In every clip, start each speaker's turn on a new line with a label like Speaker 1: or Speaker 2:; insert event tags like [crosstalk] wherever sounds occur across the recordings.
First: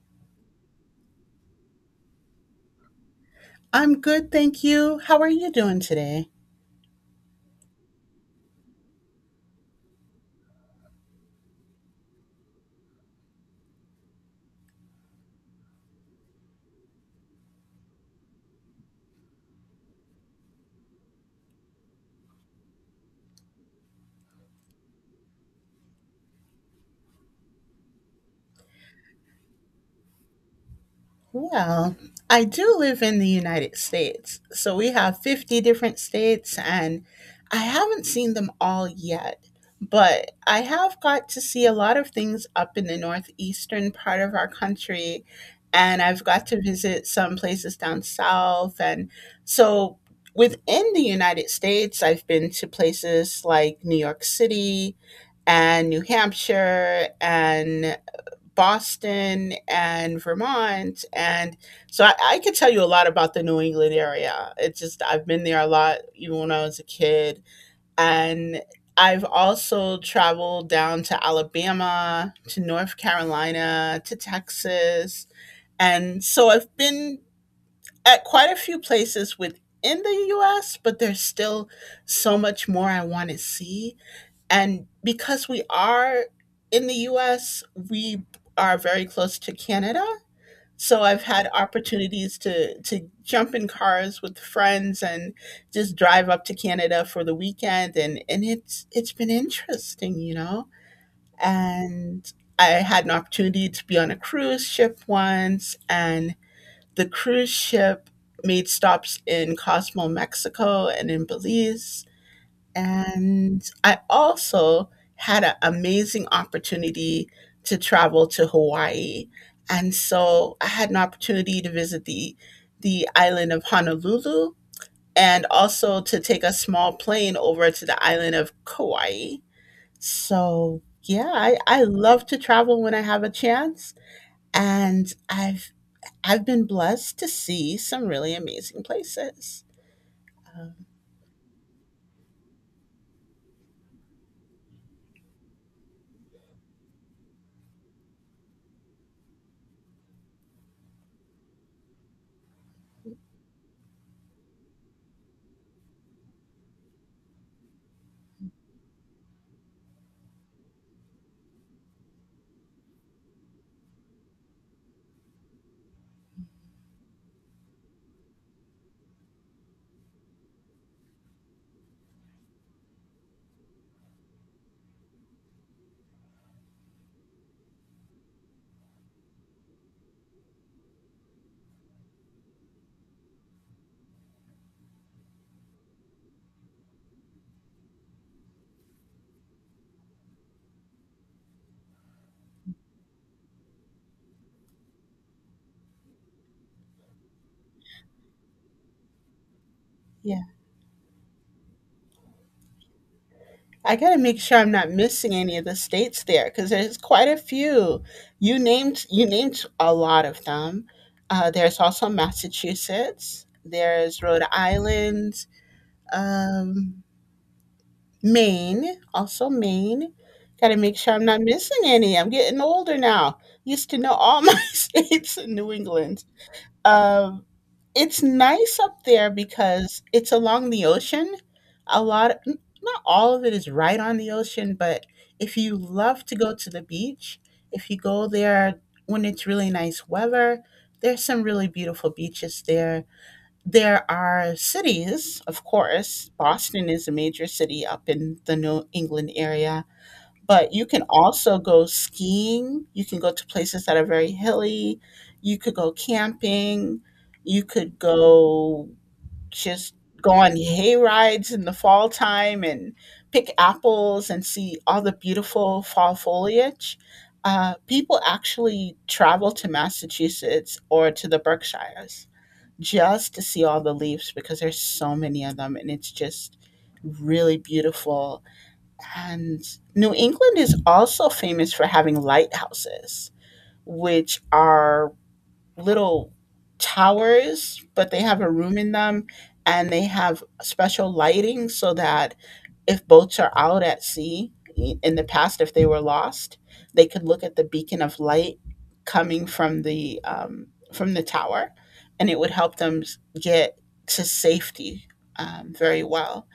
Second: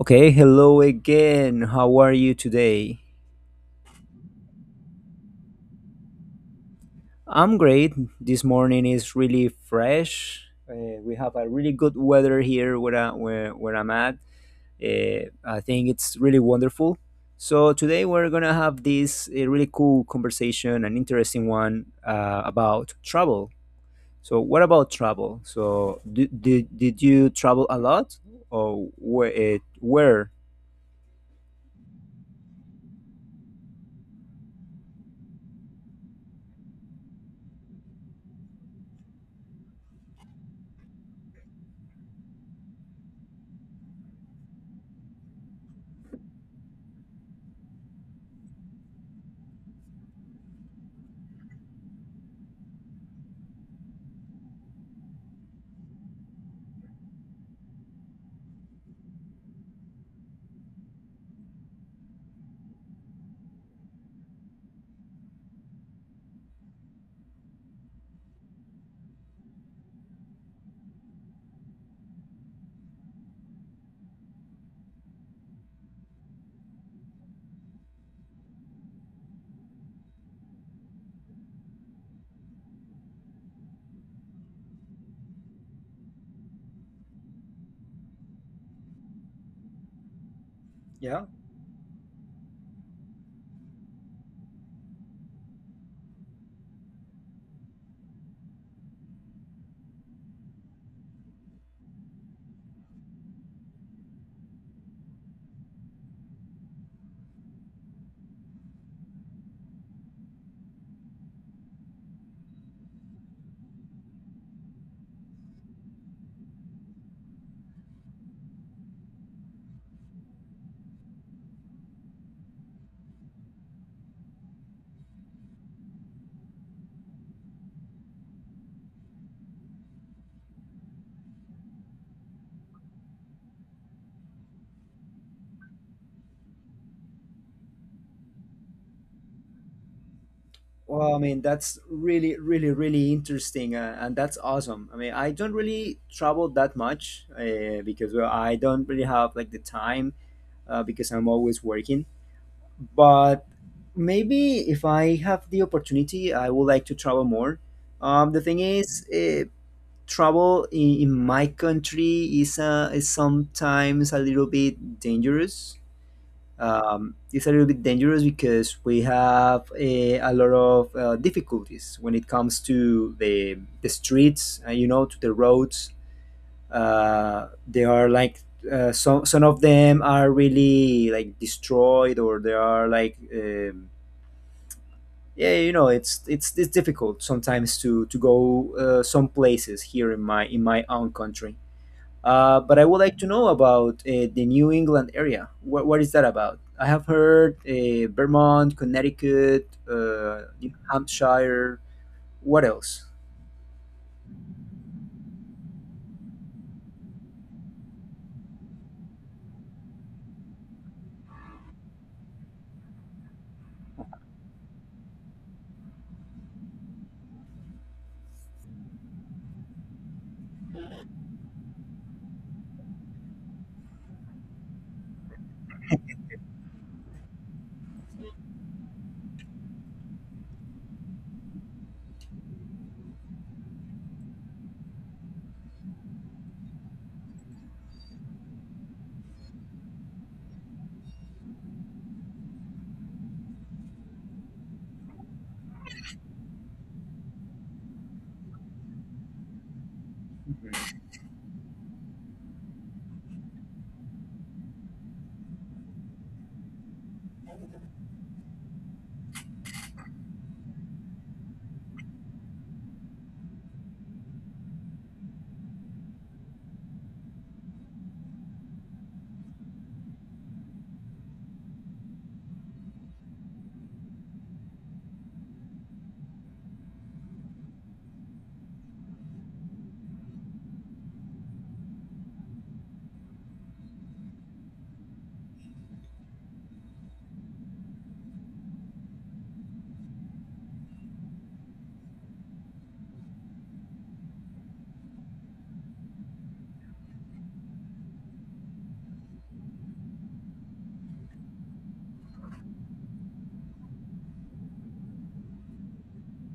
Speaker 1: Okay, hello again. How are you today?
Speaker 2: I'm good, thank you. How are you doing today?
Speaker 1: I'm great. This morning is really fresh. We have a really good weather here where I'm at. I think it's really wonderful. So, today we're going to have this really cool conversation, an interesting one about travel. So, what about travel? So, did you travel a lot or where? Where?
Speaker 2: Well, I do live in the United States. So we have 50 different states, and I haven't seen them all yet. But I have got to see a lot of things up in the northeastern part of our country, and I've got to visit some places down south. And so within the United States, I've been to places like New York City and New Hampshire and Boston and Vermont. And so I could tell you a lot about the New England area. It's just, I've been there a lot, even when I was a kid. And I've also traveled down to Alabama, to North Carolina, to Texas. And so I've been at quite a few places within the US, but there's still so much more I want to see. And because we are in the US, we are very close to Canada. So I've had opportunities to jump in cars with friends and just drive up to Canada for the weekend and it's been interesting. And I had an opportunity to be on a cruise ship once and the cruise ship made stops in Cosmo, Mexico and in Belize, and I also had an amazing opportunity to travel to Hawaii. And so I had an opportunity to visit the island of Honolulu and also to take a small plane over to the island of Kauai. So yeah, I love to travel when I have a chance. And I've been blessed to see some really amazing places. Um,
Speaker 1: Well, I mean, that's really, really, really interesting, and that's awesome. I mean, I don't really travel that much because well, I don't really have like the time because I'm always working. But maybe if I have the opportunity, I would like to travel more. The thing is, travel in my country is sometimes a little bit dangerous, it's a little bit dangerous because we have a lot of difficulties when it comes to the streets, you know, to the roads. They are like, some of them are really like destroyed or they are like, yeah, it's difficult sometimes to, go some places here in in my own country. But I would like to know about the New England area. What is that about? I have heard Vermont, Connecticut,
Speaker 2: yeah.
Speaker 1: New Hampshire. What else?
Speaker 2: I gotta make sure I'm not missing any of the states there because there's quite a few. You named a lot of them. There's also Massachusetts. There's Rhode Island, um, Maine, also Maine. Gotta make sure I'm not missing any. I'm getting older now. Used to know all [laughs] my states in New England. Um, it's nice up there because it's along the ocean. A lot, not all of it is right on the ocean, but if you love to go to the beach, if you go there when it's really nice weather, there's some really beautiful beaches there. There are cities, of course. Boston is a major city up in the New England area, but you
Speaker 1: Mhm.
Speaker 2: can also go skiing. You can go to places that are very hilly. You could go camping. You could go just go on hay rides in the fall time and pick apples and see all the beautiful fall foliage. People actually travel to Massachusetts or to the Berkshires just to see all the leaves because there's so many of them and it's just really beautiful. And New England is also famous for having lighthouses, which are little towers, but they have a room in them and they have special lighting so that if boats are out at sea, in the past, if they were lost, they could look at the beacon of light coming from the from the tower, and it would help them get to safety very well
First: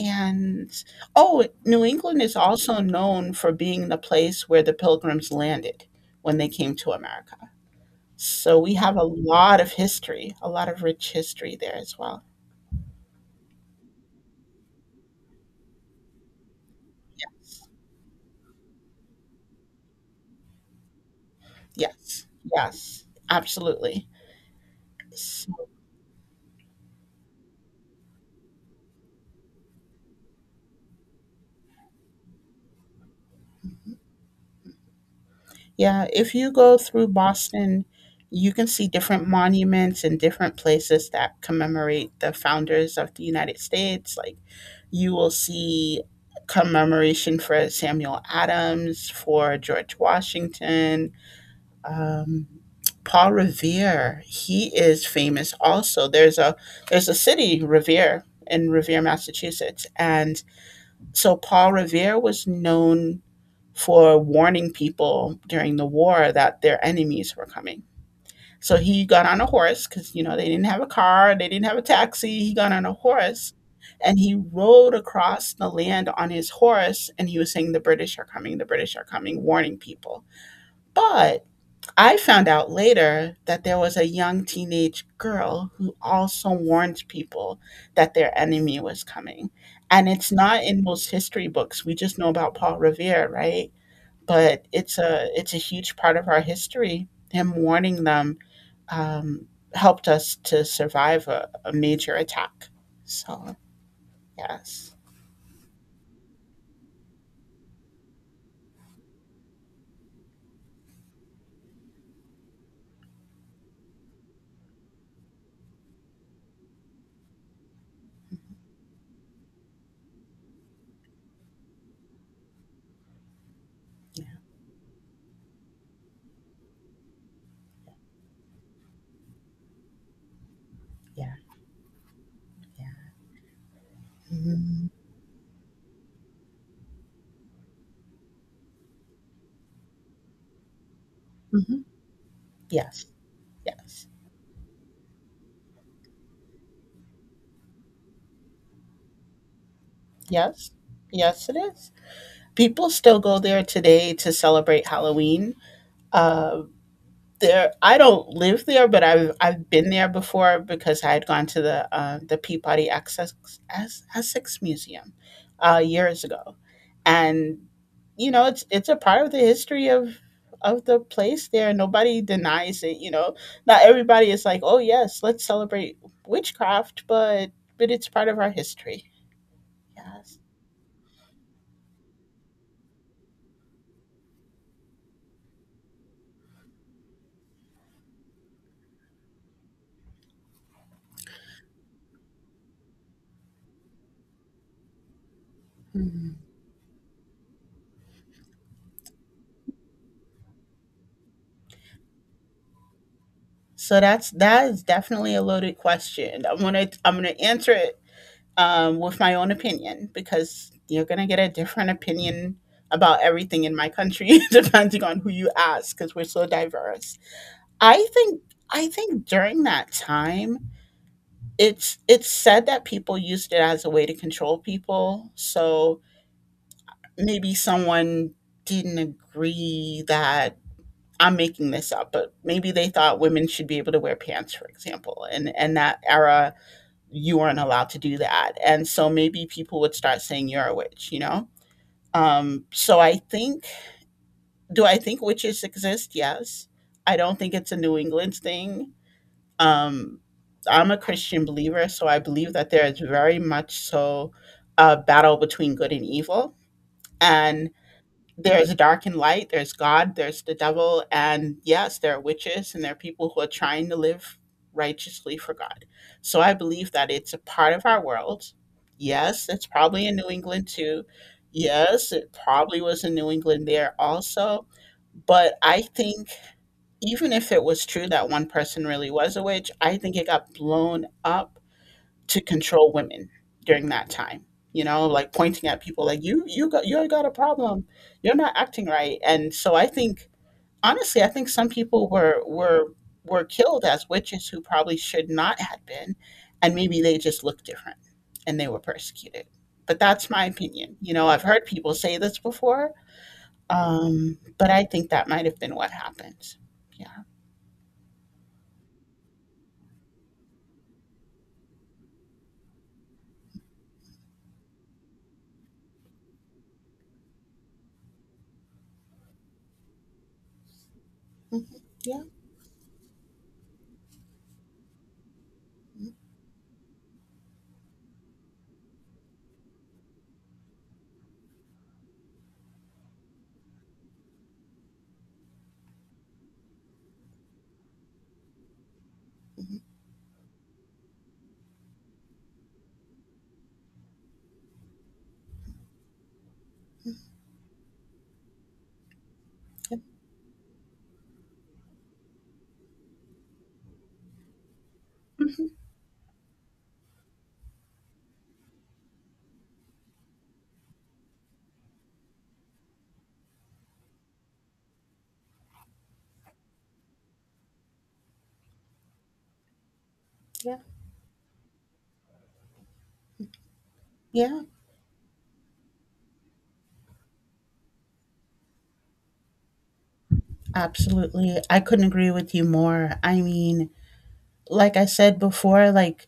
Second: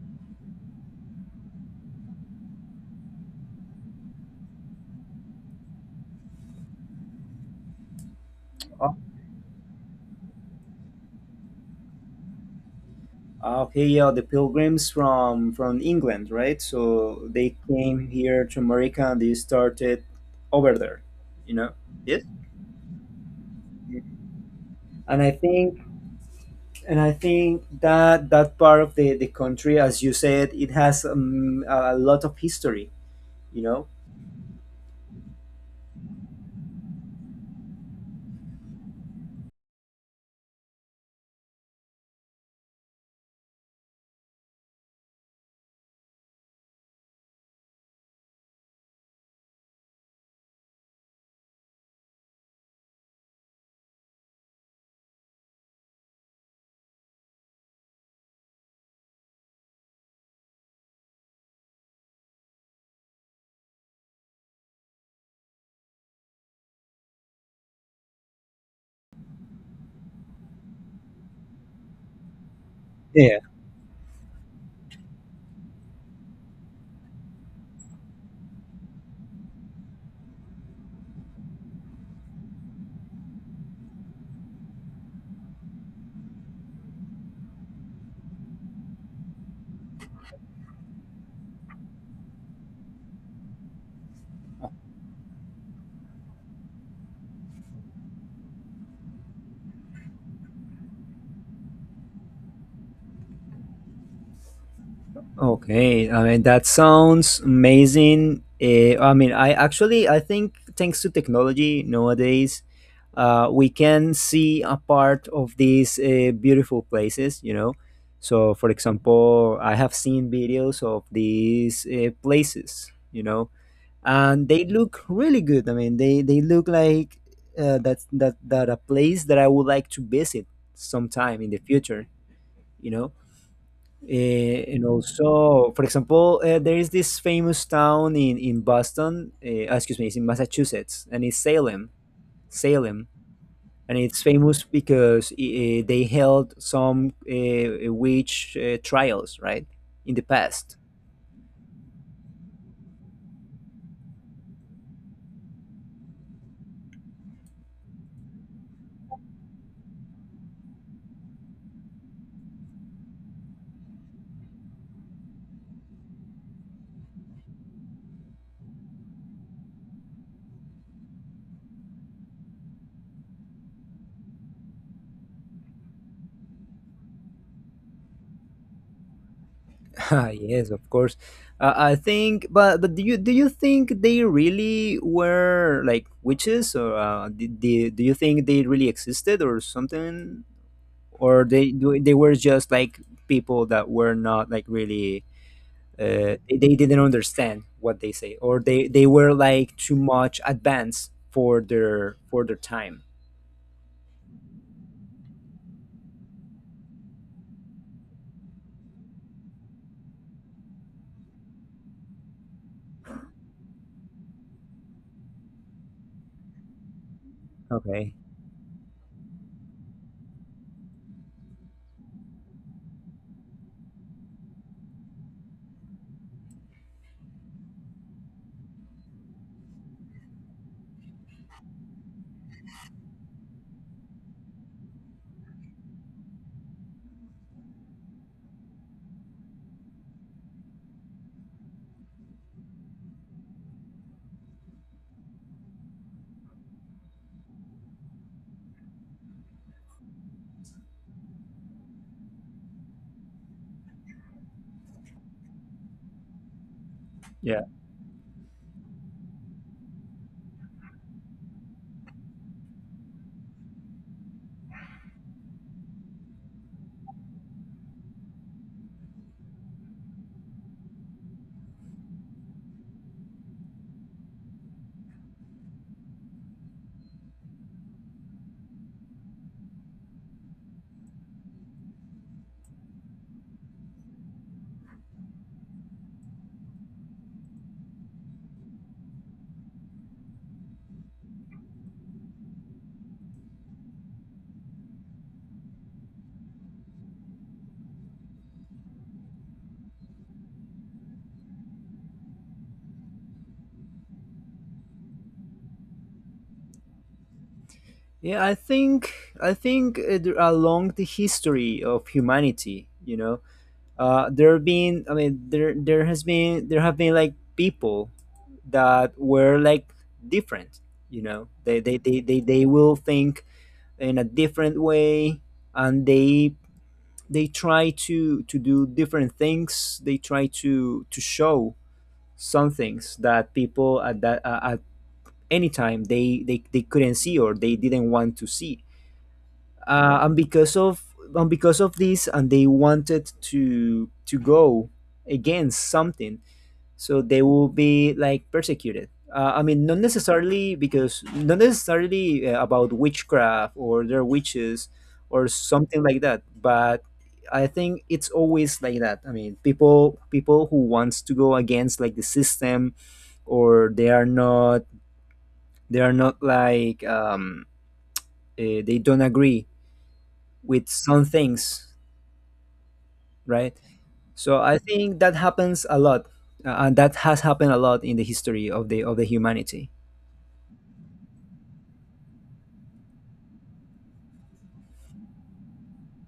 Speaker 2: and oh, New England is also known for being the place where the Pilgrims landed when they came to America. So we
Speaker 1: Oh,
Speaker 2: have a lot of history, a lot of rich history there as well.
Speaker 1: ah, okay, yeah, the pilgrims from England, right? So they
Speaker 2: Yes,
Speaker 1: came here to America and they started over there, you know. Yes.
Speaker 2: yes, yes, absolutely.
Speaker 1: And I think and I think that that part of the country, as you said, it has a lot of history, you know.
Speaker 2: Yeah, if you go through Boston, you can see different monuments and different places that commemorate the founders of the United States. Like you will see commemoration for Samuel Adams, for George Washington, um, Paul Revere. He is famous also. There's a city, Revere, in Revere, Massachusetts, and so Paul Revere was known for warning people during the war that their enemies were coming. So he got on a horse because, you know, they didn't have a car, they didn't have a taxi. He got on a horse and he rode across the land on his horse and he was saying, "The British are coming, the British are coming," warning people. But I found out later that there was a young teenage girl who also warned people that their enemy was coming. And it's not in most history books. We just know about Paul Revere, right? But it's a huge part of our history. Him warning them um, helped us to survive a major attack. So yes,
Speaker 1: Okay, I mean that sounds amazing. I mean, I think thanks to technology nowadays, we can see a part of these beautiful places. So for example, I have seen videos of these places. And they look really good. I mean, they look like that that that a place that I would like to visit
Speaker 2: yeah,
Speaker 1: sometime in the future.
Speaker 2: yeah.
Speaker 1: You know and
Speaker 2: Mhm.
Speaker 1: also, for example, there is this famous town in Boston. Excuse me, it's in Massachusetts, and it's
Speaker 2: Mhm.
Speaker 1: Salem,
Speaker 2: Yes,
Speaker 1: Salem, and
Speaker 2: yes,
Speaker 1: it's famous because they held some witch trials, right, in the
Speaker 2: yes,
Speaker 1: past. [laughs]
Speaker 2: yes. It is. People still go there today to celebrate Halloween. Uh, there, I don't live there, but I've been there before because I had gone to the the Peabody Essex Museum years ago, and you know it's a part of the history of the place there. Nobody denies it. You know, not everybody is like, oh yes, let's celebrate witchcraft, but it's part of our history.
Speaker 1: Ah,
Speaker 2: Yes.
Speaker 1: yes, of course. I think, but do you think they really were like witches, or do you think they really existed, or something or they were just like people that were not like really, they didn't understand what they say or they were like too much advanced for their time.
Speaker 2: So that's that is definitely a loaded question. I'm gonna answer it with my own opinion because you're gonna get a different opinion about everything in my country [laughs] depending on who you ask because we're so diverse. I
Speaker 1: Okay.
Speaker 2: think I think during that time, it's said that people used it as a way to control people. So maybe someone didn't agree that, I'm making this up, but maybe they thought women should be able to wear pants, for example. And that era, you weren't allowed to do that. And so maybe people would start saying you're a witch, you know? So I think, do I think witches exist? Yes. I don't think it's a New England thing. Um, I'm a Christian believer, so I believe that there is very much so a battle between good and evil.
Speaker 1: Yeah,
Speaker 2: And there's dark and light, there's God, there's the devil, and yes, there are witches and there are people who are trying to live righteously for God. So I believe that it's a part of our world. Yes, it's probably in New England too. Yes, it probably was in New England there also. But I think, even if it was true that one person really was a witch, I think it got blown up to control women during that time. You know, like pointing at people like you got you got a problem, you're not acting right. And so I think honestly I think some people were killed as witches who probably should not have been, and maybe they just looked different and they were persecuted. But that's my opinion. You know, I've heard people say this before, but I think that might have been what happened. Yeah.
Speaker 1: yeah, I think I think along the history of humanity there have been, I mean, there have been like people that were like different,
Speaker 2: Mhm.
Speaker 1: they they they,
Speaker 2: Yeah.
Speaker 1: they, they will think in a different way and
Speaker 2: Mhm.
Speaker 1: they try to do different things, they try to show some things that people at any time, they couldn't see or they didn't want to see, and because of this, and they wanted to go against something, so they will be like persecuted, I mean, not
Speaker 2: Yeah,
Speaker 1: necessarily because not necessarily about witchcraft or their witches or something like that, but I think it's always like that. I mean, people who wants to go against like the system, or they are not, they are not like um, they don't agree
Speaker 2: yeah.
Speaker 1: with some things, right. So
Speaker 2: Yeah.
Speaker 1: I think that happens a lot, and that has happened a lot in the history of the humanity.
Speaker 2: Absolutely. I couldn't agree with you more. I mean, like I said before, like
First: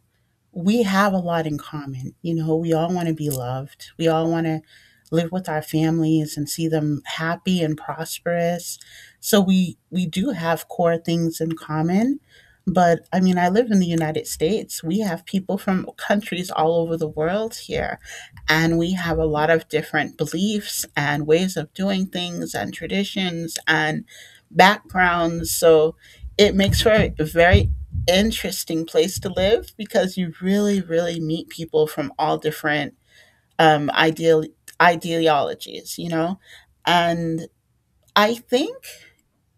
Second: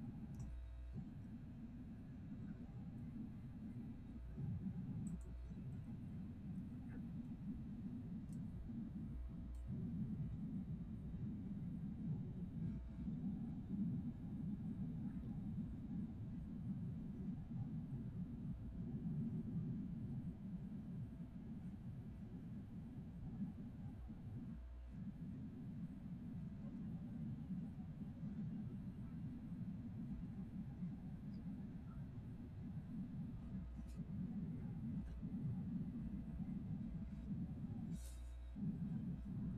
Speaker 2: we have a lot in common. You know, we all want to be loved. We all want to live with our families and see them happy and prosperous. So we do have core things in common. But I mean, I live in the United States. We have people from countries all over the world here, and we have a lot of different beliefs and ways of doing things and traditions and backgrounds. So it makes for a very interesting place to live because you really, really meet people from all different ideal ideologies, you know. And I think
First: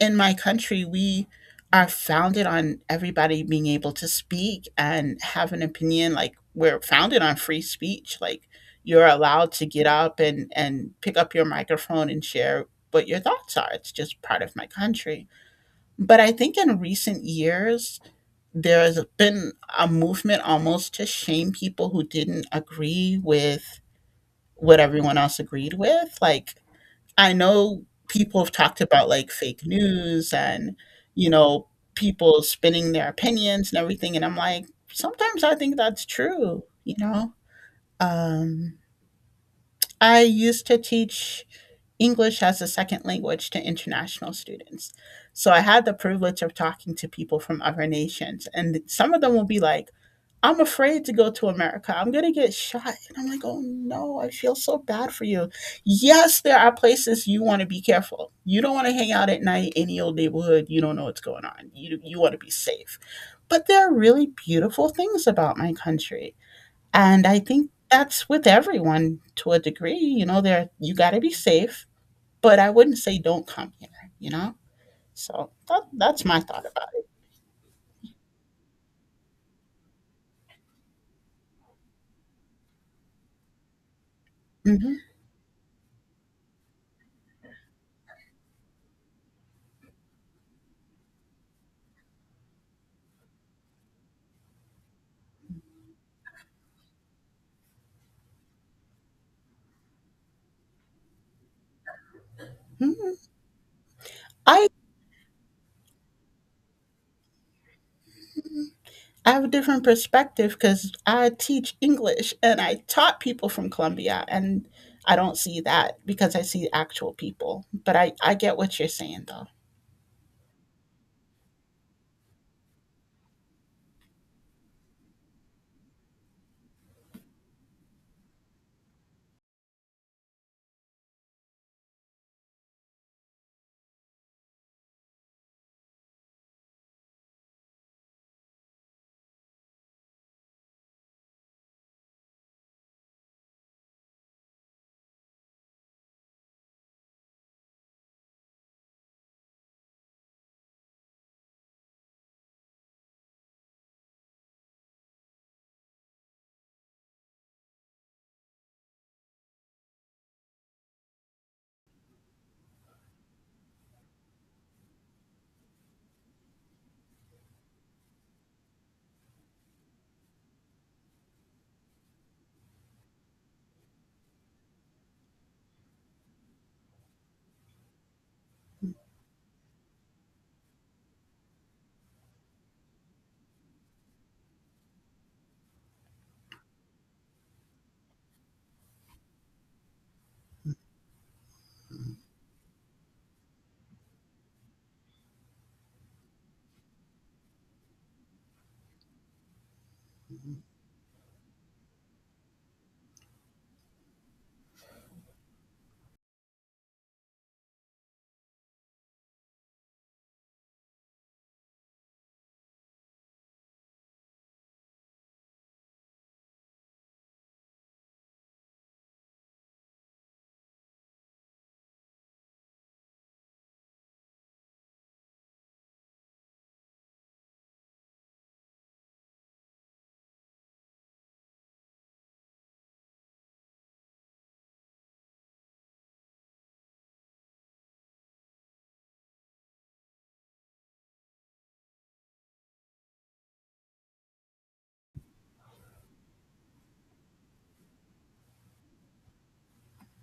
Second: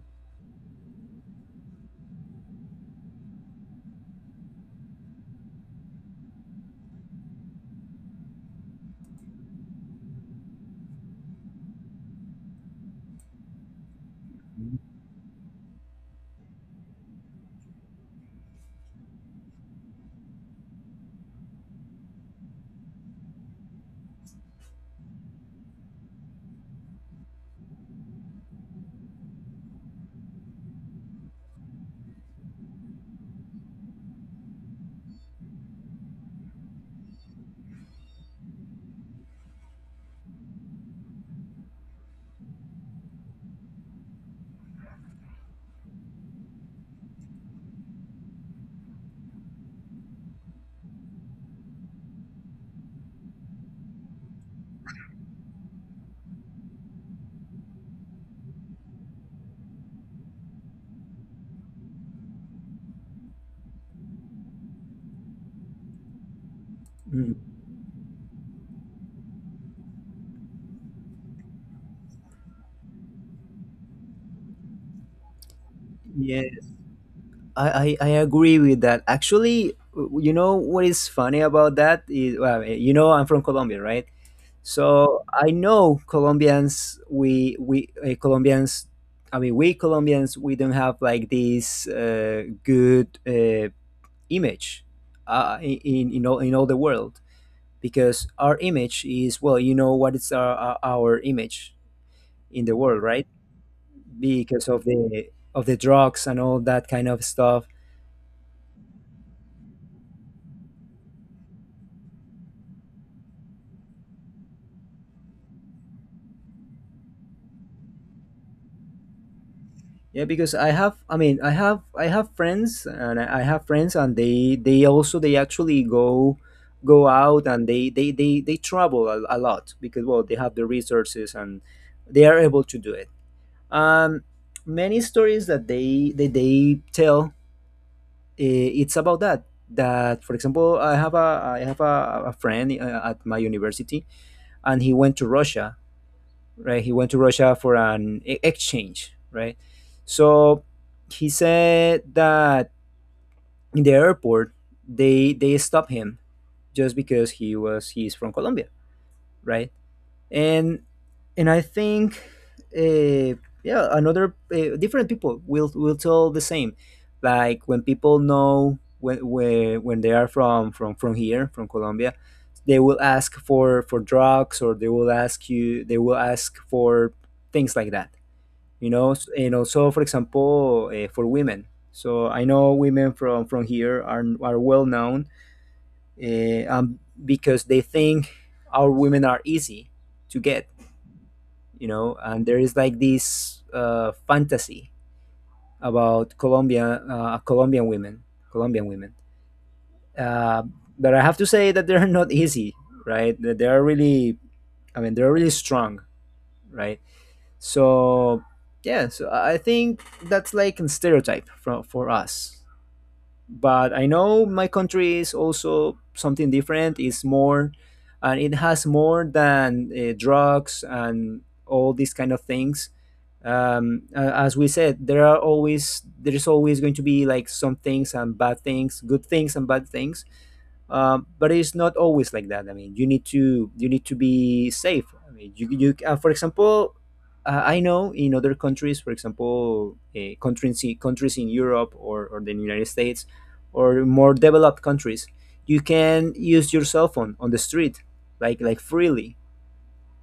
Speaker 2: in my country we are founded on everybody being able to speak and have an opinion. Like we're founded on free speech. Like you're allowed to get up and pick up your microphone and share what your thoughts are. It's just part of my country. But I think in recent years there has been a movement almost to shame people who didn't agree with what everyone else agreed with. Like, I know people have talked about like fake news and, you know, people spinning their opinions and everything. And I'm like, sometimes I think that's true, you know? Um, I used to teach English as a second language to international students. So I had the privilege of talking to people from other nations, and some of them will be like, I'm afraid to go to America. I'm going to get shot. And I'm like, oh no, I feel so bad for you. Yes, there are places you want to be careful. You don't want to hang out at night, any old neighborhood. You don't know what's going on. You want to be safe. But there are really beautiful things about my country. And I
Speaker 1: Mm.
Speaker 2: think that's with everyone to a degree. You know, there you got to be safe, but I wouldn't say don't come here, you know? So that's my
Speaker 1: Yeah,
Speaker 2: thought about
Speaker 1: I agree with that. Actually, you know what is funny about that is, well, I'm from Colombia, right?
Speaker 2: it. Hmm.
Speaker 1: So I know Colombians. We Colombians. I mean, we Colombians. We don't have like this good image in all the world because our image is well, you know what is our image in the world,
Speaker 2: Hmm.
Speaker 1: right?
Speaker 2: I,
Speaker 1: Because of the drugs and all that kind of stuff.
Speaker 2: I have a different perspective because I teach English and I taught people from Colombia, and I don't see that because I see actual people. But I get what you're saying, though.
Speaker 1: Yeah, because I have, I mean, I have friends, and I have friends, and they also, they actually go, out, and they travel a lot because, well, they have the resources and they are able to do it. Um, many stories that that they tell, it's about that. That, for example, I have a friend at my university, and he went to Russia, right? He went to Russia for an exchange, right? So he said that in the airport, they stopped him just because he's from Colombia, right? And and I think uh, yeah, another different people will tell the same. Like when people know when they are from here from Colombia, they will ask for drugs, or they will ask for things like that, and also for example for women, so I know women from here are well known, because they think our women are easy to get, and there is like this fantasy about Colombia, Colombian women, uh, but I have to say that they're not easy, right, that they are really, I mean, they're really strong, right. So yeah, so I think that's like a stereotype for, us. But I know my country is also something different. It's more, and it has more than drugs and all these kind of things. As we said, there are always, there is always going to be like some things and bad things, good things and bad things, but it's not always like that. I mean, you need to be safe. I mean, you for example, I know in other countries, for example, countries in Europe, or the United States, or more developed countries, you can use your cell phone on the street like freely,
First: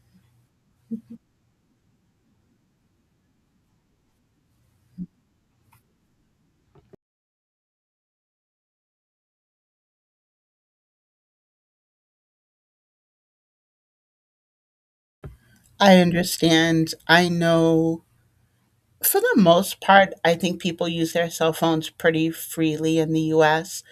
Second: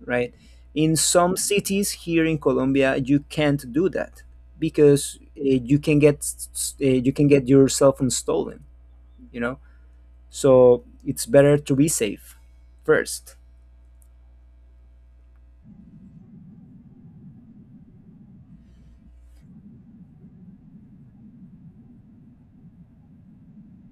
Speaker 1: right. In some cities here in Colombia, you can't do that because you can get you can get your cell phone stolen, you know so it's better to be safe first.
Speaker 2: I understand. I know. For the most part, I think people use their cell phones pretty freely in the US.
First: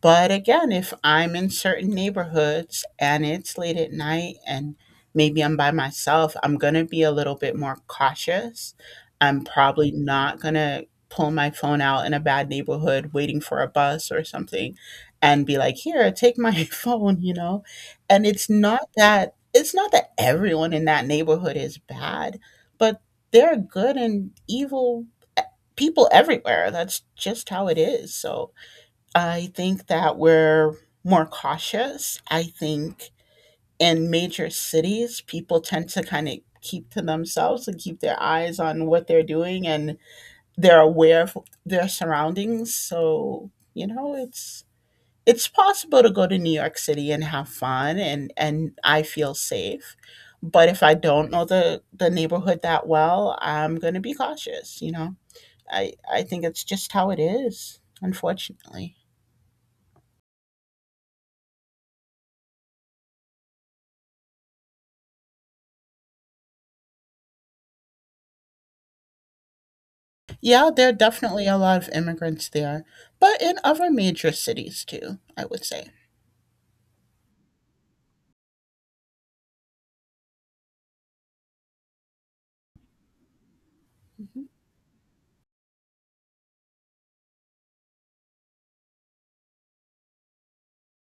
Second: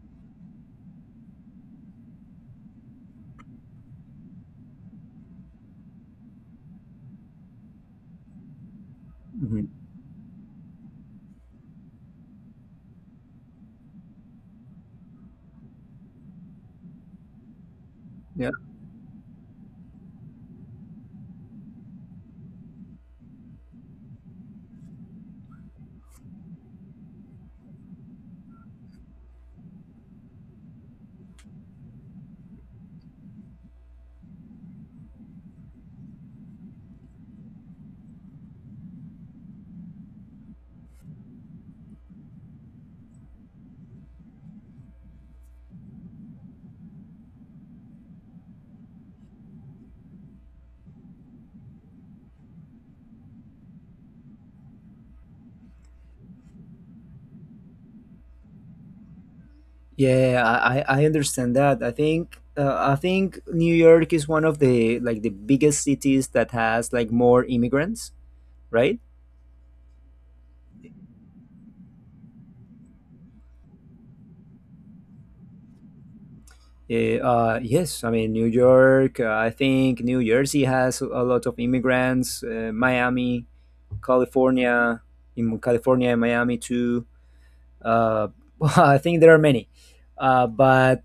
Speaker 2: But again, if I'm in certain neighborhoods and it's late at night and maybe I'm by myself, I'm going to be a little bit more cautious. I'm probably not going to pull my phone out in a bad neighborhood waiting for a bus or something and be like, "Here, take my [laughs] phone," you know? And it's
Speaker 1: Yeah,
Speaker 2: not that it's not that everyone in that neighborhood is bad, but there are good and evil e- people everywhere. That's just how it is. So I think that we're more cautious. I think in major cities, people tend to kind of keep to themselves and keep their eyes on what they're doing, and they're aware of their surroundings. So, you know, it's possible to go to New York City and have fun, and I feel safe. But if I don't know the neighborhood that well, I'm going to be cautious, you know. I think it's just how it is, unfortunately.
Speaker 1: yeah, I understand that. I think New York is one of the like the biggest cities that has like more immigrants, right?
Speaker 2: Yeah, there are definitely a lot of immigrants there, but in other major cities too, I would say.
Speaker 1: Yes, I mean New York. I think New Jersey has a lot of immigrants. Miami,
Speaker 2: Mhm.
Speaker 1: California, in California and Miami too. Uh, [laughs] I think there are many, but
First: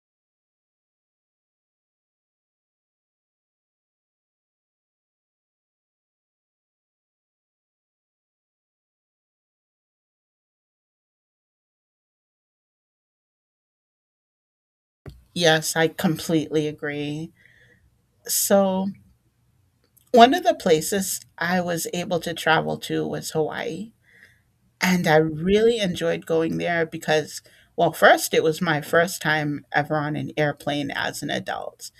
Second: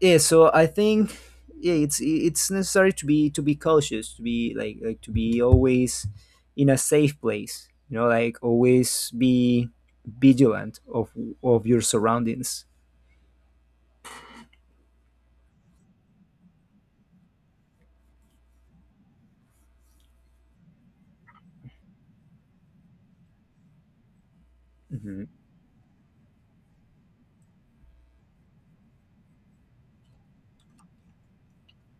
Speaker 1: yeah, so I think, yeah, it's necessary to be cautious, to be to be always in a safe place, like always be vigilant of your surroundings.
Speaker 2: Yes, I completely agree. So, one of the places I was able to travel to was Hawaii. And I
Speaker 1: Mhm.
Speaker 2: really enjoyed going there because, well, first, it was my first time ever on an airplane as an adult.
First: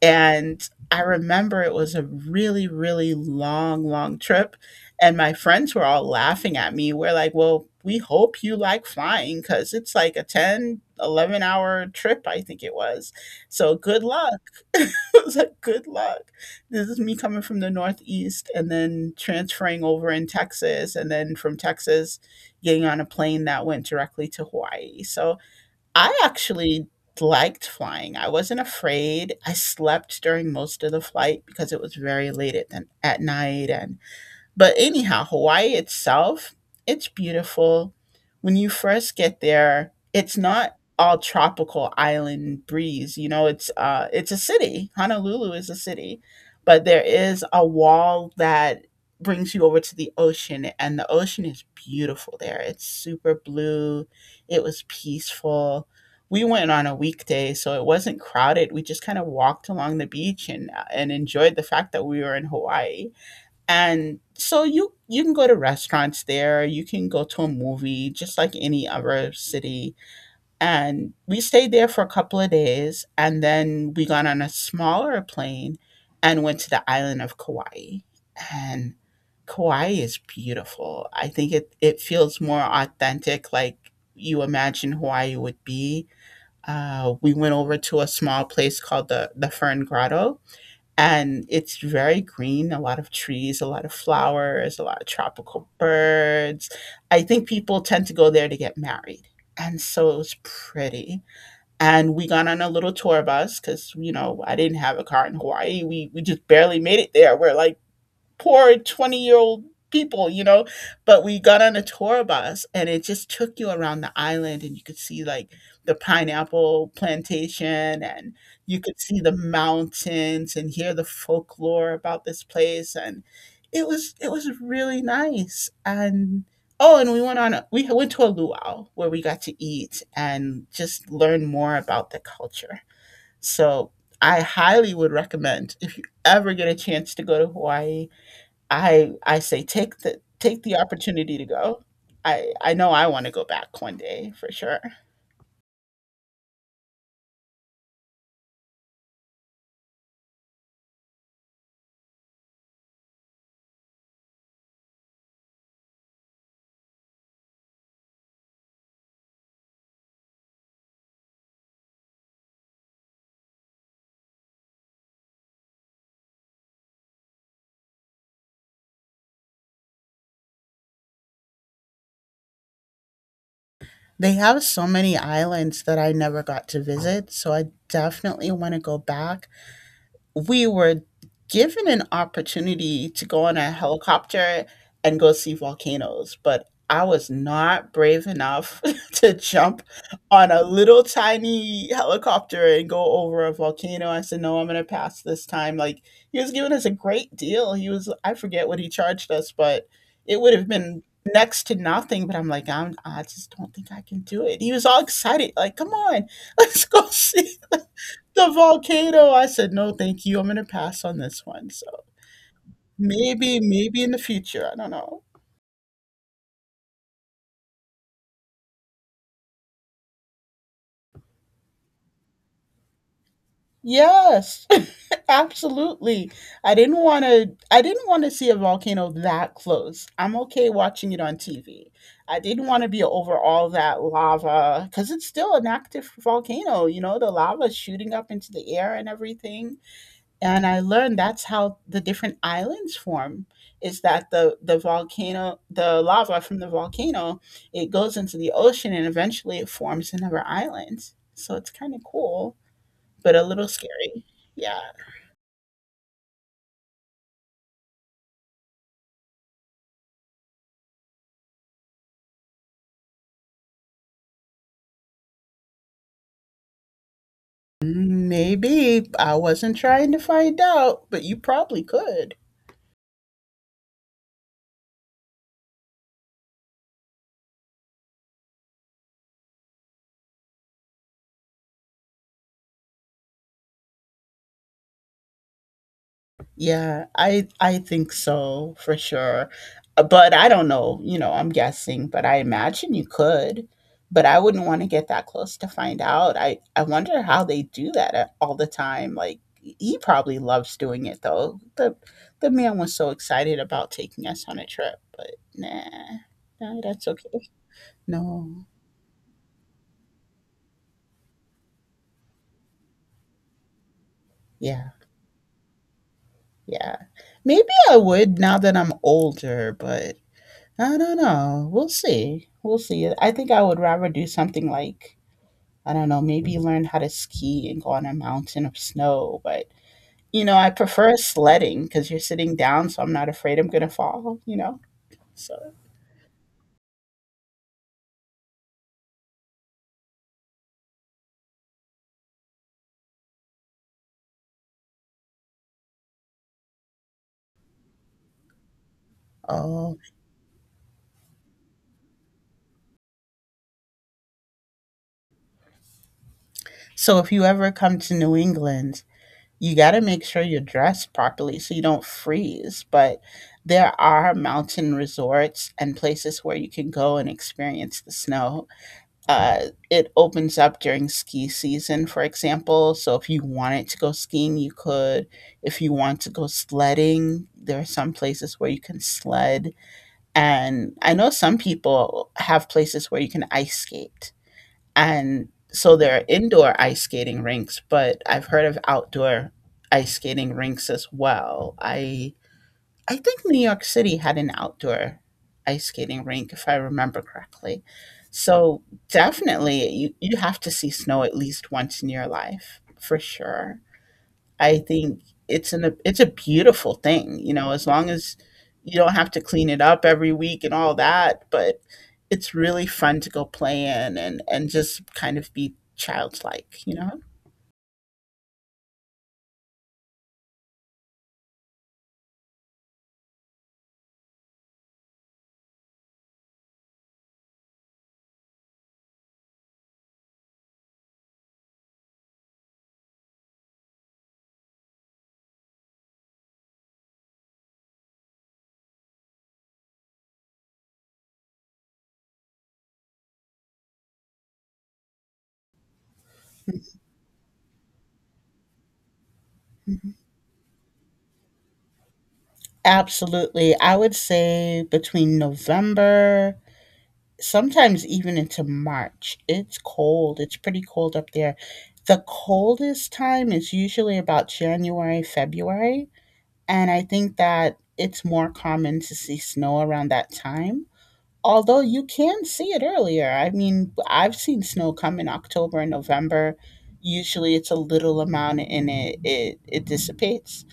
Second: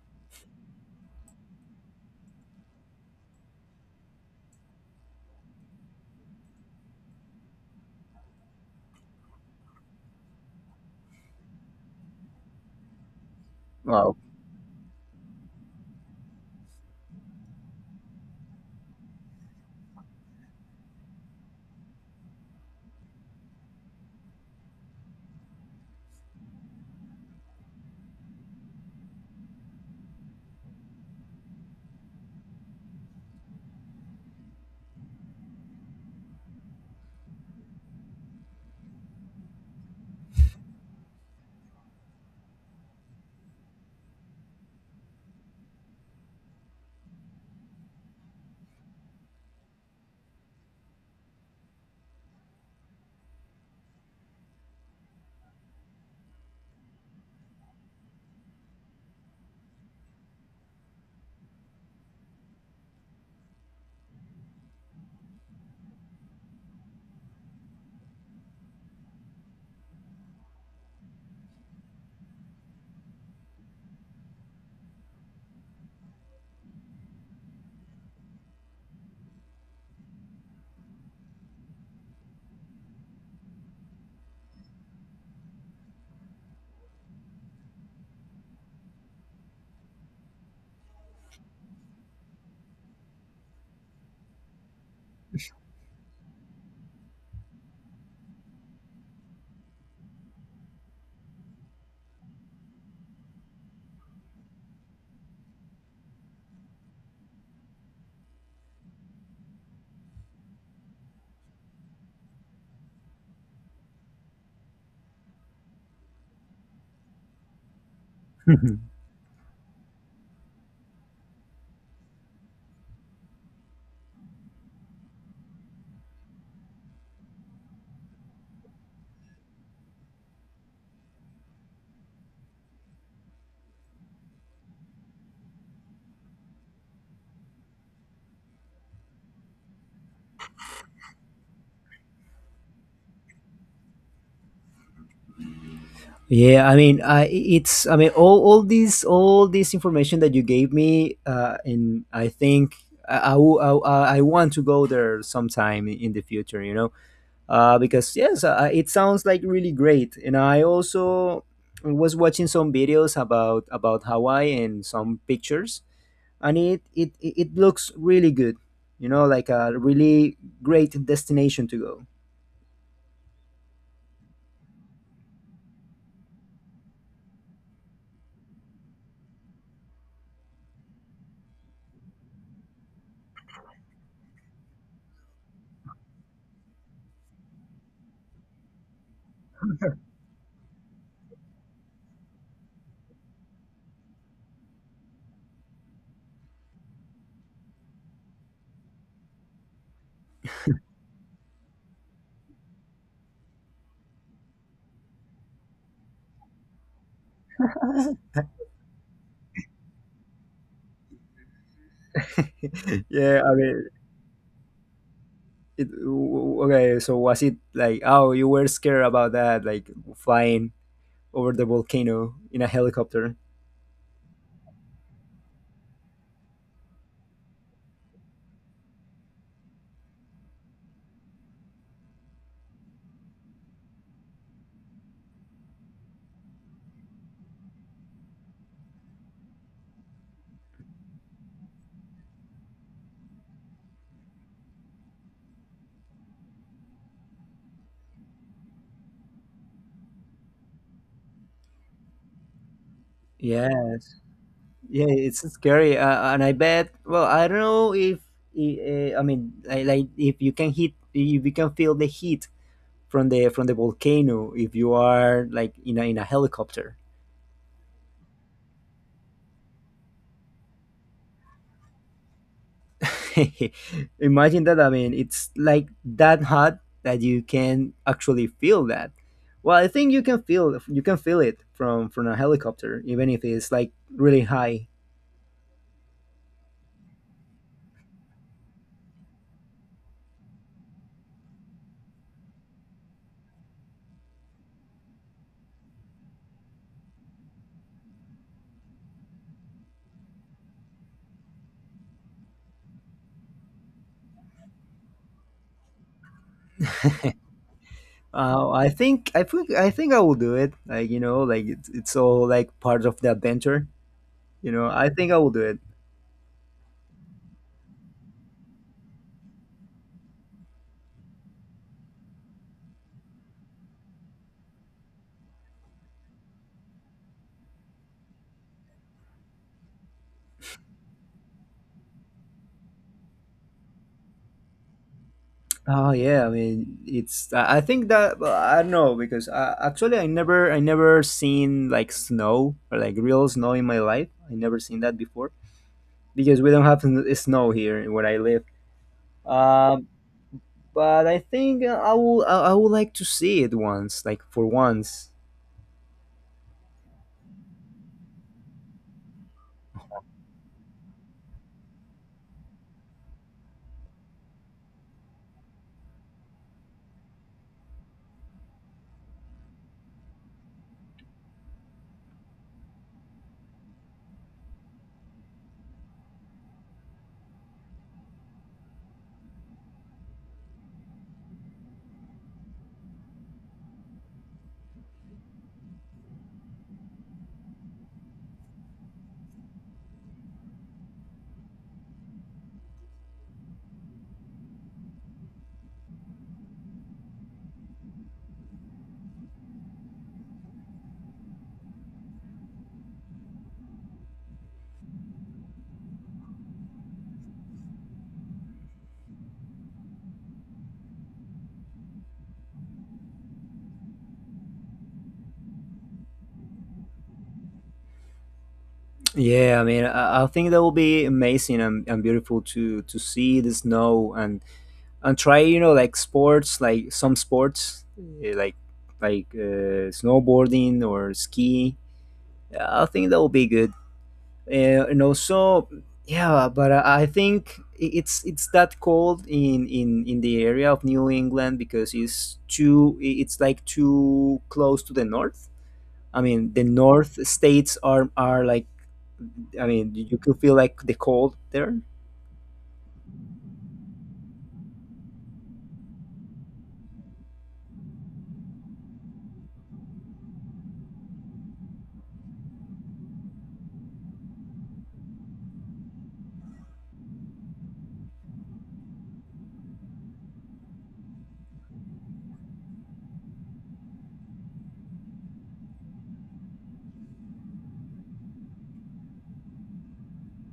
Speaker 2: And I remember it was a really, really long, long trip. And my friends were all laughing at me. We're like, well, we hope you like flying because it's like a 10, 11 hour trip, I think it was. So good
Speaker 1: Wow.
Speaker 2: luck. [laughs] I was like, good luck. This is me coming from the Northeast and then transferring over in Texas. And then from Texas, getting on a plane that went directly to Hawaii. So I actually liked flying. I wasn't afraid. I slept during most of the flight because it was very late at night. And but anyhow, Hawaii itself, it's beautiful. When you first get there, it's not all tropical island breeze. You know, it's a city. Honolulu is a city, but there is a wall that brings you over to the ocean, and the ocean is beautiful there. It's super blue. It was peaceful. We went on a weekday, so it wasn't crowded. We just kind of walked along the beach and enjoyed the fact that we were in Hawaii. And so you can go to restaurants there. You can go to a movie, just like any other city. And we stayed there for a couple of days, and then we got on a smaller plane and went to the island of Kauai. And Kauai is beautiful. I think it feels more authentic, like you imagine Hawaii would be. We went over to a small place called the Fern Grotto, and it's very green. A lot of trees, a lot of flowers, a lot of tropical birds. I think people tend to go there to get married, and so it was pretty. And we got on a little tour bus because, you know, I didn't have a car in Hawaii. We just barely made it there. We're like poor 20-year-old people, you know. But we got on a tour bus, and it just took you around the island, and you could see like the pineapple plantation, and you
Speaker 1: [laughs]
Speaker 2: could see the mountains and hear the folklore about this place. And it was really nice. And oh, and we went on a, we went to a luau where we got to eat and just learn more about the culture. So I highly would recommend, if you ever get a chance to go to Hawaii, I say take the opportunity to go. I know I want to go back one day for sure.
Speaker 1: Yeah, I mean, I it's I mean all all this information that you gave me, and I think I, will- I want to go there sometime in the future. Because yes, it sounds like really great. And I also was watching some videos about Hawaii and some pictures, and it looks really good. You know, like a really great destination to go.
Speaker 2: They have so many islands that I never got to visit, so I definitely want to go back. We were given an opportunity to go on a helicopter and go see volcanoes, but I was not brave enough [laughs] to jump on a little tiny helicopter and go over a volcano. I said, no, I'm going to pass this time. Like, he was giving us a great deal. He was, I forget what he charged us, but it would have been next to nothing. But I'm like, I'm, I just don't think I can do it. He was all excited, like, come on, [laughs] let's go see the volcano. I said, no, thank you. I'm going to pass on this one. So
Speaker 1: [laughs] Yeah, I
Speaker 2: maybe,
Speaker 1: mean,
Speaker 2: maybe in the future. I don't know.
Speaker 1: okay. So was it like, oh, you were scared about that, like flying over the volcano in a helicopter?
Speaker 2: Yes, [laughs] absolutely. I didn't want to see a volcano that close. I'm okay watching it on TV. I didn't want to be over all that lava because it's still an active volcano. You know, the lava shooting up into the air and everything. And I learned that's how the different islands form, is that the lava from the volcano, it goes into the ocean, and eventually it forms another island. So it's kind of cool, but a little
Speaker 1: Yeah.
Speaker 2: scary. Yeah.
Speaker 1: Yeah, it's scary, and I bet. Well, I don't know if I mean, if you can if you can feel the heat from the volcano, if you are like in in a helicopter.
Speaker 2: Maybe I wasn't trying to find out, but you probably could.
Speaker 1: [laughs] Imagine that. I mean, it's like that hot that you can actually feel that. Well, I think you can feel it from a helicopter, even if it's like really high.
Speaker 2: Yeah, I think so for sure. But I don't know, you know, I'm guessing, but I imagine you could. But I wouldn't want to get that close to find out. I wonder how they do that all the time. Like, he probably loves doing it, though. The man was so excited about taking us on a trip, but nah. Nah, that's okay. No.
Speaker 1: I think I think I will do it. Like, like it's all like part of the adventure.
Speaker 2: Yeah.
Speaker 1: I think I will do it.
Speaker 2: Yeah. Maybe I would now that I'm older, but I don't know. We'll see. We'll see. I think I would rather do something like, I don't know, maybe learn how to ski and go on a mountain of snow. But, you know, I prefer sledding because you're sitting down, so I'm not afraid I'm going to fall, you know? So,
Speaker 1: Oh yeah, I mean, it's. I think that, well, I don't know because actually I never seen like snow or like real snow in my life. I never seen that before because we don't have snow here where I live.
Speaker 2: oh,
Speaker 1: Um, but I think I would like to see it once, like for once.
Speaker 2: so if you ever come to New England, you got to make sure you're dressed properly so you don't freeze. But there are mountain resorts and places where you can go and experience the snow. uh, it opens up during ski season, for example. So if you wanted to go skiing, you could. If you want to go sledding, there are some places where you can sled. And I know some people have places where you can ice skate. And so there are indoor ice skating rinks, but I've heard of outdoor ice skating rinks as well. I think New York City had an outdoor ice skating rink, if I remember correctly. So definitely, you have to see snow at least once in your life, for sure. I think it's a beautiful thing, you know, as long as you don't have to clean it up every week and all that, but it's really fun to go play in, and just kind of be childlike, you know?
Speaker 1: Yeah, I mean, I think that will be amazing and beautiful to see the snow and try like sports like some sports like like snowboarding or ski. Yeah, I think that will be good. And also yeah but I think it's that cold in the area of New England because it's it's like too close to the north. I mean the north states are like, I mean you can feel like the cold there.
Speaker 2: Absolutely. I would say between November, sometimes even into March. It's cold. It's pretty cold up there. The coldest time is usually about January, February. And I think that it's more common to see snow around that time. Although you can see it earlier. I mean, I've seen snow come in October and November. Usually it's a little amount, and it dissipates.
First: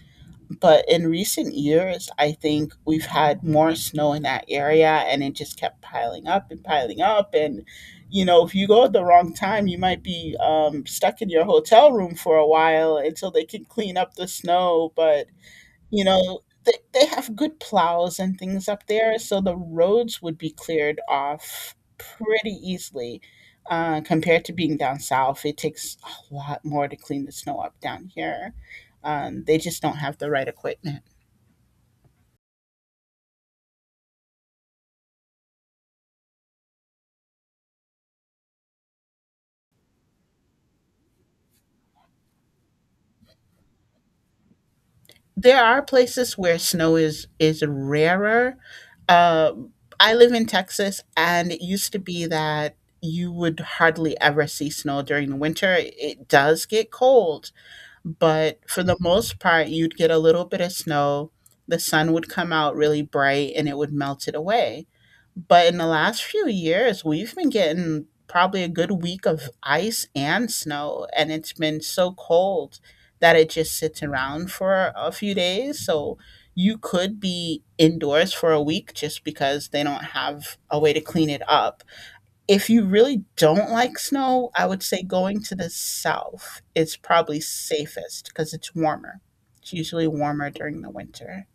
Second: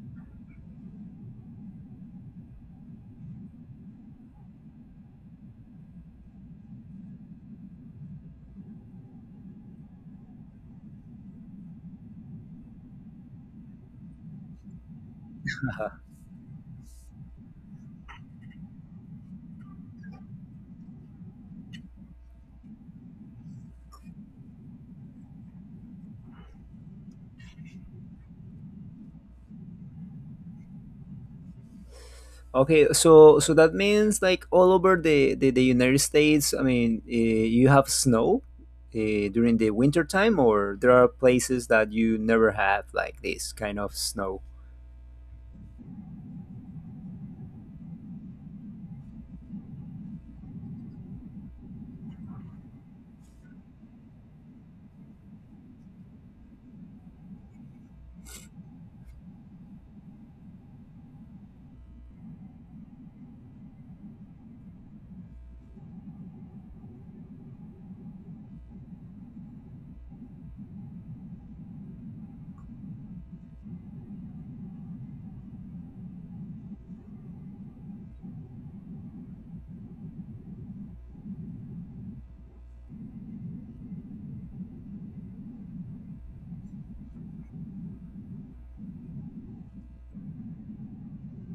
Speaker 2: But in recent years, I think we've had more snow in that area, and it just kept piling up. And, you know, if you go at the wrong time, you might be stuck in your hotel room for a while until they can clean up the snow. But you know, they have good plows and things up there, so the roads would be cleared off pretty easily, compared to being down south. It takes a lot more to clean the snow up down here. They just don't have the right equipment.
Speaker 1: Okay, so so that means like all over the United States. I mean, you have snow during the winter time, or there are places that you never have like this kind of snow.
Speaker 2: There are places where snow is rarer. uh, I live in Texas, and it used to be that you would hardly ever see snow during the winter. It does get cold, but for the most part, you'd get a little bit of snow. The sun would come out really bright, and it would melt it away. But in the last few years, we've been getting probably a good week of ice and snow, and it's been so cold that it just sits around for a few days. So you could be indoors for a week just because they don't have a way to clean it up. If you really don't like snow, I would say going to the south is probably safest because it's warmer. It's usually warmer during the winter.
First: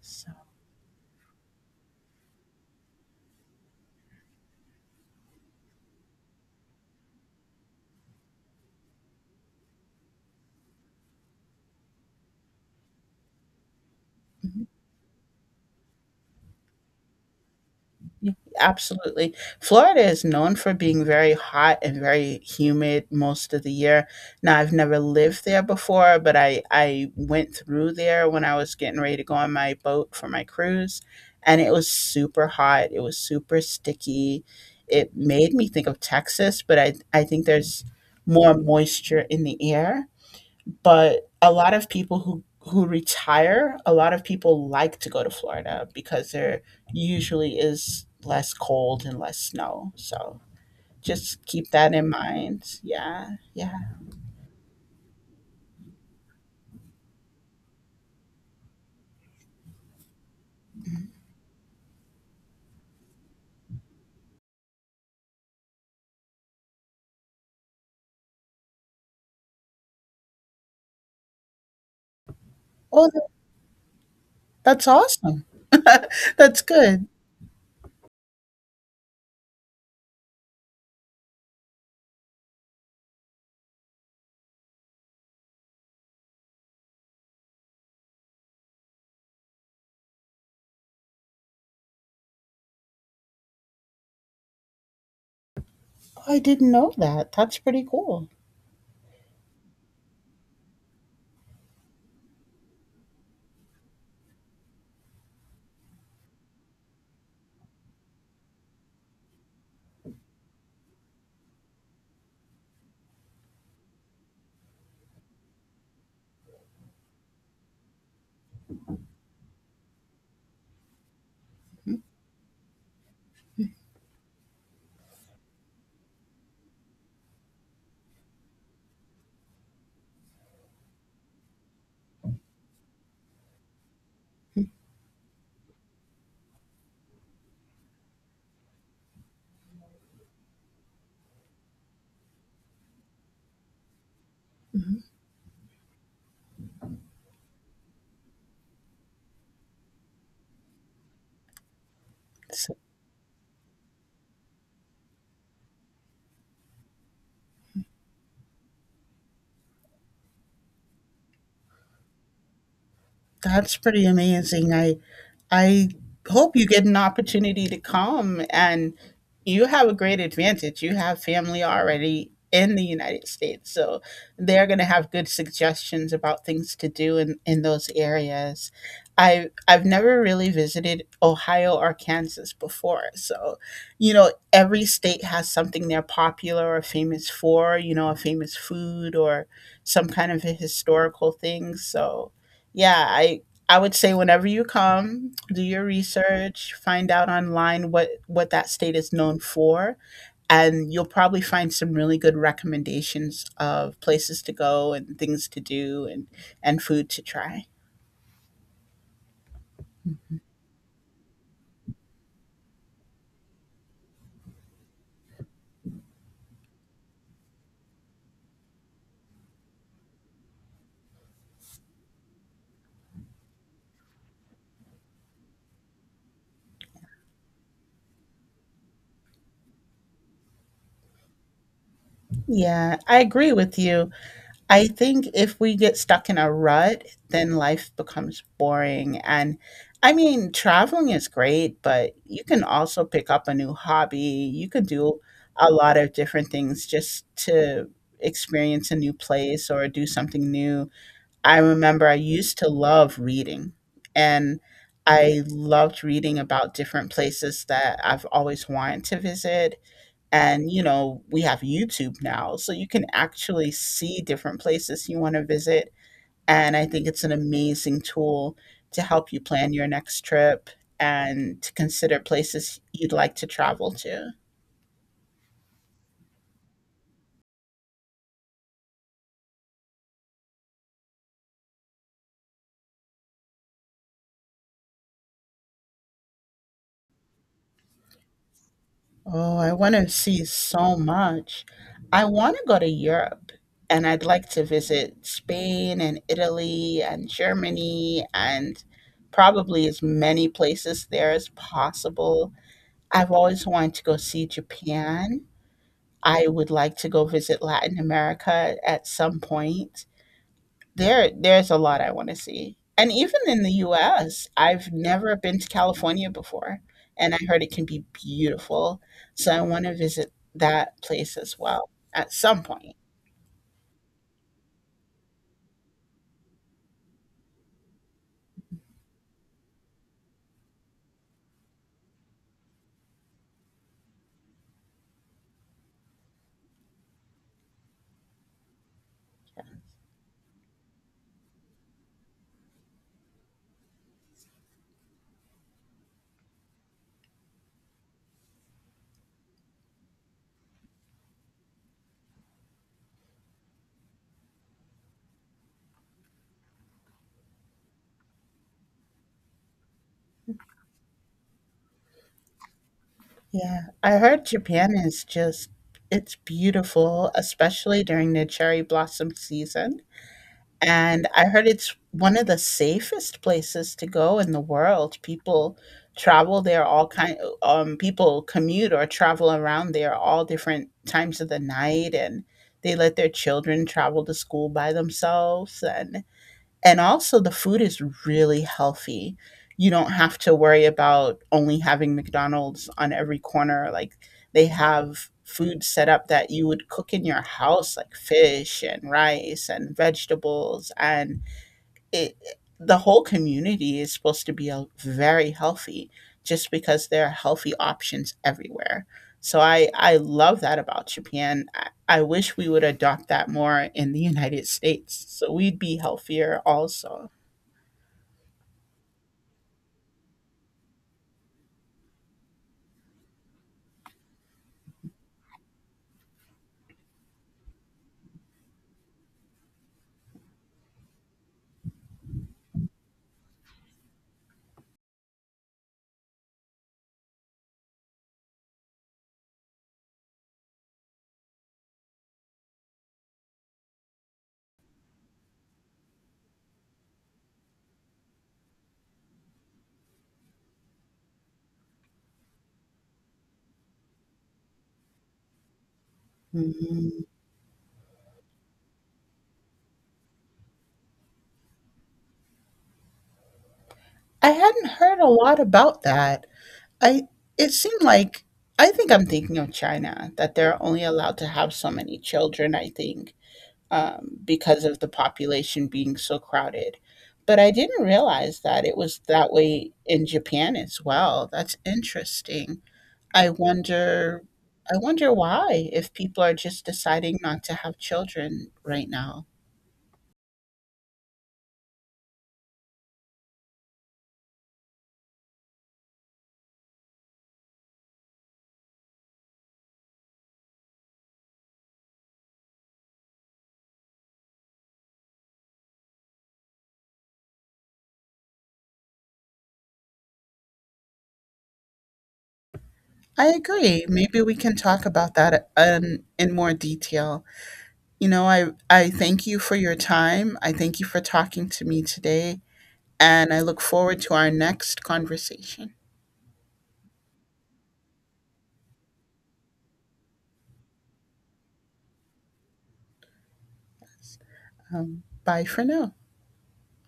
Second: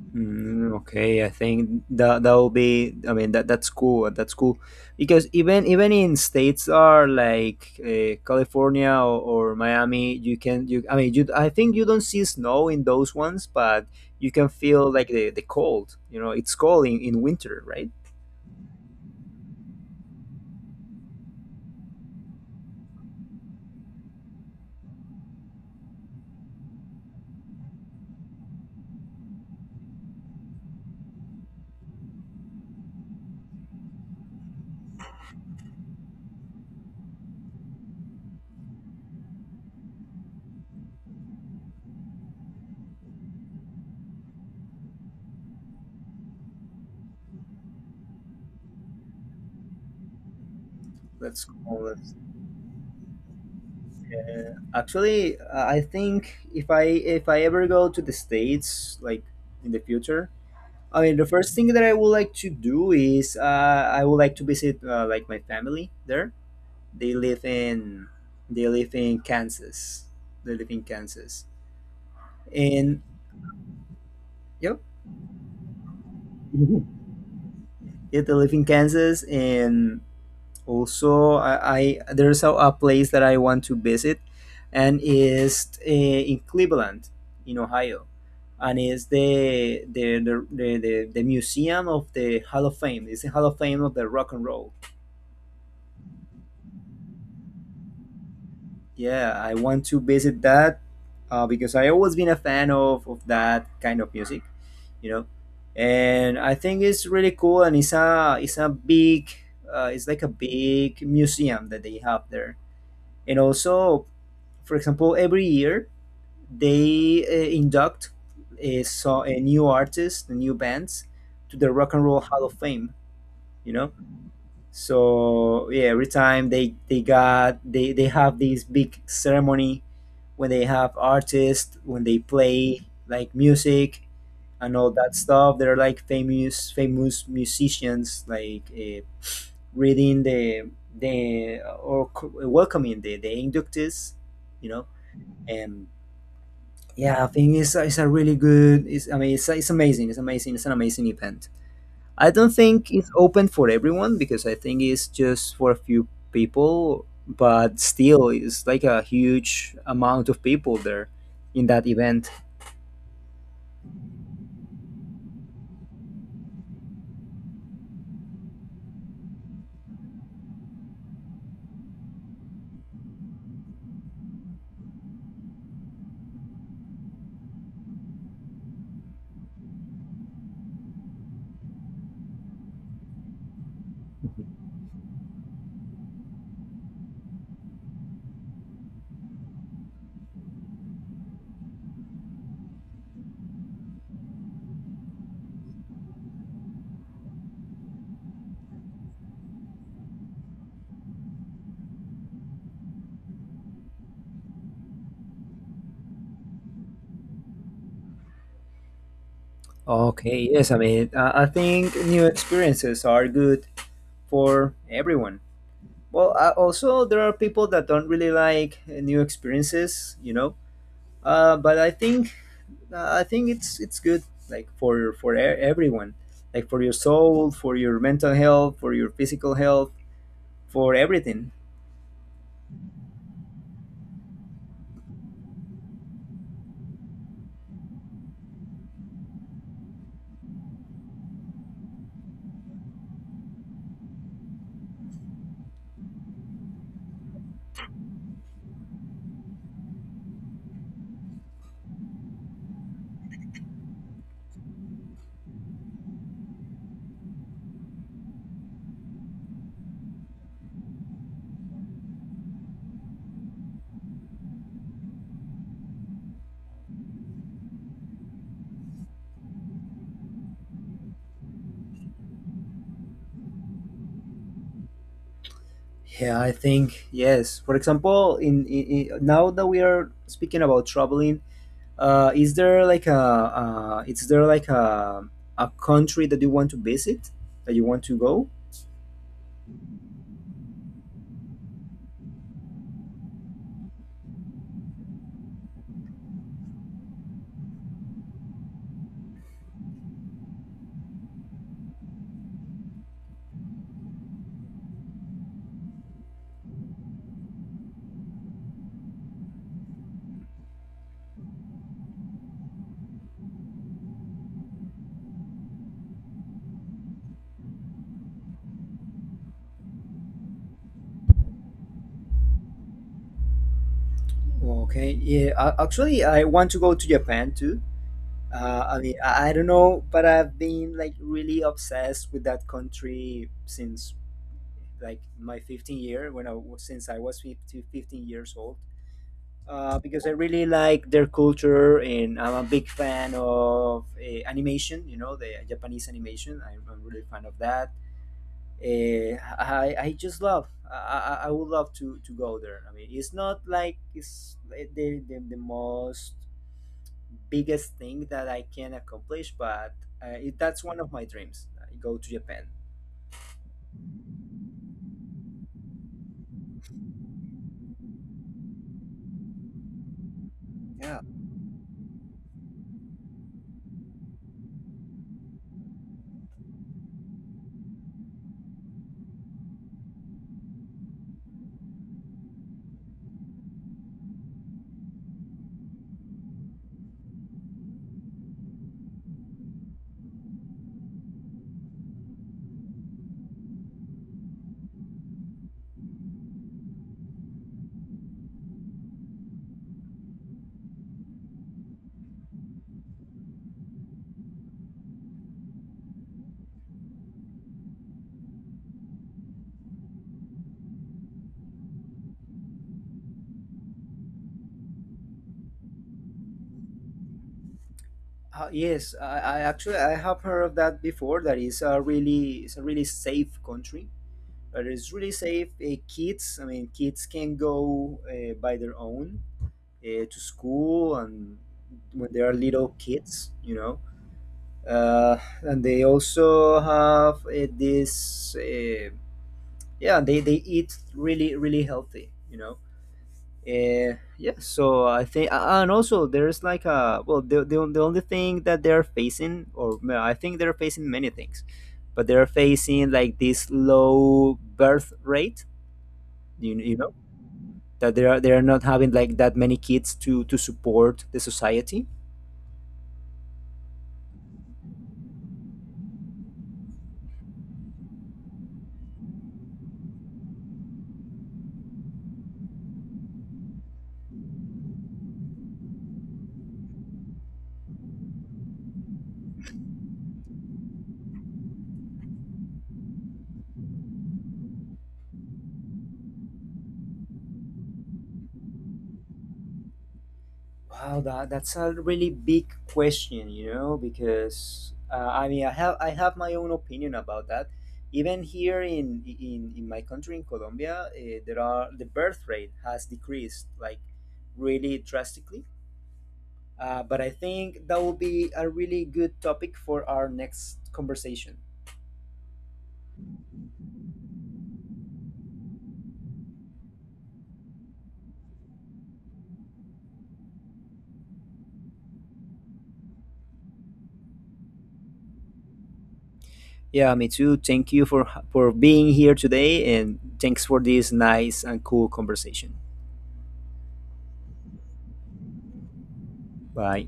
Speaker 2: So,
Speaker 1: Mm, okay, I think that that will be. I mean, that that's cool. That's cool because even even in states are like California or Miami, you can you. I mean, you. I think you don't see snow in those ones, but you can
Speaker 2: mhm.
Speaker 1: feel like the cold. You know, it's cold in winter, right?
Speaker 2: Yeah, absolutely. Florida is known for being very hot and very humid most of the year. Now, I've never lived there before, but I went through there when I was getting ready to go on my boat for my cruise, and it was super hot. It was super sticky. It made me think of Texas, but I think there's more moisture in the air, but a lot of people who retire, a lot of people like to go to Florida because there usually is less cold and less snow, so just
Speaker 1: That's
Speaker 2: keep
Speaker 1: cool.
Speaker 2: that in
Speaker 1: That's,
Speaker 2: mind. Yeah, yeah.
Speaker 1: yeah. Actually, I think if I ever go to the states, like in the future, I mean, the first thing that I would like to do is I would like to visit like my family there. They live in they live in Kansas. They live in Kansas, and
Speaker 2: oh tha-
Speaker 1: yep,
Speaker 2: that's awesome. [laughs] That's good.
Speaker 1: [laughs] yeah, they live in Kansas, and also, I there's a place that I want to visit, and is in Cleveland, in Ohio, and is the museum of the Hall of Fame. It's the Hall of Fame of the rock and roll.
Speaker 2: Oh, I didn't know that. That's pretty cool.
Speaker 1: Yeah, I want to visit that because I always been a fan of that kind of music, you know, and I think it's really cool and it's a big, it's like a big museum that they have there. And also, for example, every year they induct a new artist, new bands to the Rock and Roll Hall of Fame. You know, so yeah, every time they got they have this big ceremony when they have artists when they play like music
Speaker 2: Mhm,
Speaker 1: and all that stuff. They're like famous famous musicians like reading the welcoming the inductees, you know,
Speaker 2: mhm.
Speaker 1: and yeah, I think it's a really good. It's, I mean it's amazing. It's amazing. It's an amazing event. I don't
Speaker 2: So
Speaker 1: think it's open for everyone because I think it's just for a few people. But still, it's like a huge amount of people there in that event.
Speaker 2: that's pretty amazing. I hope you get an opportunity to come, and you have a great advantage. You have family already in the United States. So they're going to have good suggestions about things to do in those areas. I've never really visited Ohio or Kansas before. So, you know, every state has something they're popular or famous for, you know, a famous food or some kind of a historical thing. So, yeah, I would say whenever you come, do your research, find out online what that state is known for, and you'll probably find some really good recommendations of places to go and things to do and food to try.
Speaker 1: Okay, yes, I mean I think new experiences are good for everyone. Well, I, also there are people that don't really like new experiences, you know. But I think it's good like for everyone, like for your soul, for your mental health, for your physical health, for everything.
Speaker 2: Yeah, I agree with you. I think if we get stuck in a rut, then life becomes boring. And I mean, traveling is great, but you can also pick up a new hobby. You can do a lot of different things just to experience a new place or do something new. I remember I used to love reading, and I loved reading about different places that I've always wanted to visit, and, you know, we have YouTube now, so you can actually see different places you want to visit. And I think it's an amazing tool to help you plan your next trip and to consider places you'd like to travel to.
Speaker 1: Yeah, I think yes. For example, in now that we are speaking about traveling, is there like a is there like a country that you want to visit that you want to go?
Speaker 2: Oh, I want to see so much. I want to go to Europe, and I'd like to visit Spain and Italy and Germany and probably as many places there as possible. I've always wanted to go see Japan. I would like to go visit Latin America at some point. There's a lot I want to see. And even in the US, I've never been to California before, and I heard it can be beautiful. So I want to visit that place as well at some point.
Speaker 1: Okay, yeah. Actually, I want to go to Japan too. I mean, I don't know, but I've been like really obsessed with that country since like my 15-year when I was since I was 15, fifteen years old. Because I really like their culture, and I'm a big fan of animation. You know, the Japanese animation. I'm really fan of that. Uh, I just love. I I would love to go there. I mean, it's not like it's the most biggest thing that I can accomplish, but that's one of my dreams. I go to Japan.
Speaker 2: Yeah, I heard Japan is just it's beautiful, especially during the cherry blossom season.
Speaker 1: Yeah.
Speaker 2: And I heard it's one of the safest places to go in the world. People travel there all kind people commute or travel around there all different times of the night, and they let their children travel to school by themselves, and also, the food is really healthy. You don't have to worry about only having McDonald's on every corner. Like, they have food set up that you would cook in your house, like fish and rice and vegetables, and it, the whole community is supposed to be a very healthy, just because there are healthy options everywhere. So I love that about Japan. I wish we would adopt that more in the United States so we'd be healthier also.
Speaker 1: Yes, I actually I have heard of that before. That is a really it's a really safe country, but it's really safe. Kids, I mean, kids can go by their own to school and when they are little kids, you know. And they also have yeah, they eat really really healthy, you know. Yeah, so I think, and also there's like a, well, the the only thing that they're facing, or no, I think they're facing many things, but they're facing like this low birth rate. You know
Speaker 2: Mhm.
Speaker 1: that they are not having like that many kids to support the society.
Speaker 2: I hadn't heard a lot about that. I it seemed like I think I'm thinking of China that they're only allowed to have so many children, I think, because of the population being so crowded. But I didn't realize that it was that way in Japan as well. That's interesting. I wonder, I wonder why, if people are just deciding not to have children right now.
Speaker 1: Wow, that that's a really big question, you know, because I mean, I have my own opinion about that. Even here in my country, in Colombia, the birth rate has decreased like really drastically. But I think that will be a really good topic for our next conversation.
Speaker 2: I agree. Maybe we can talk about that in more detail. You know, I thank you for your time. I thank you for talking to me today, and I look forward to our next conversation.
Speaker 1: Yeah, me too. Thank you for being here today, and thanks for this nice and cool conversation.
Speaker 2: Bye for now.
Speaker 1: Bye.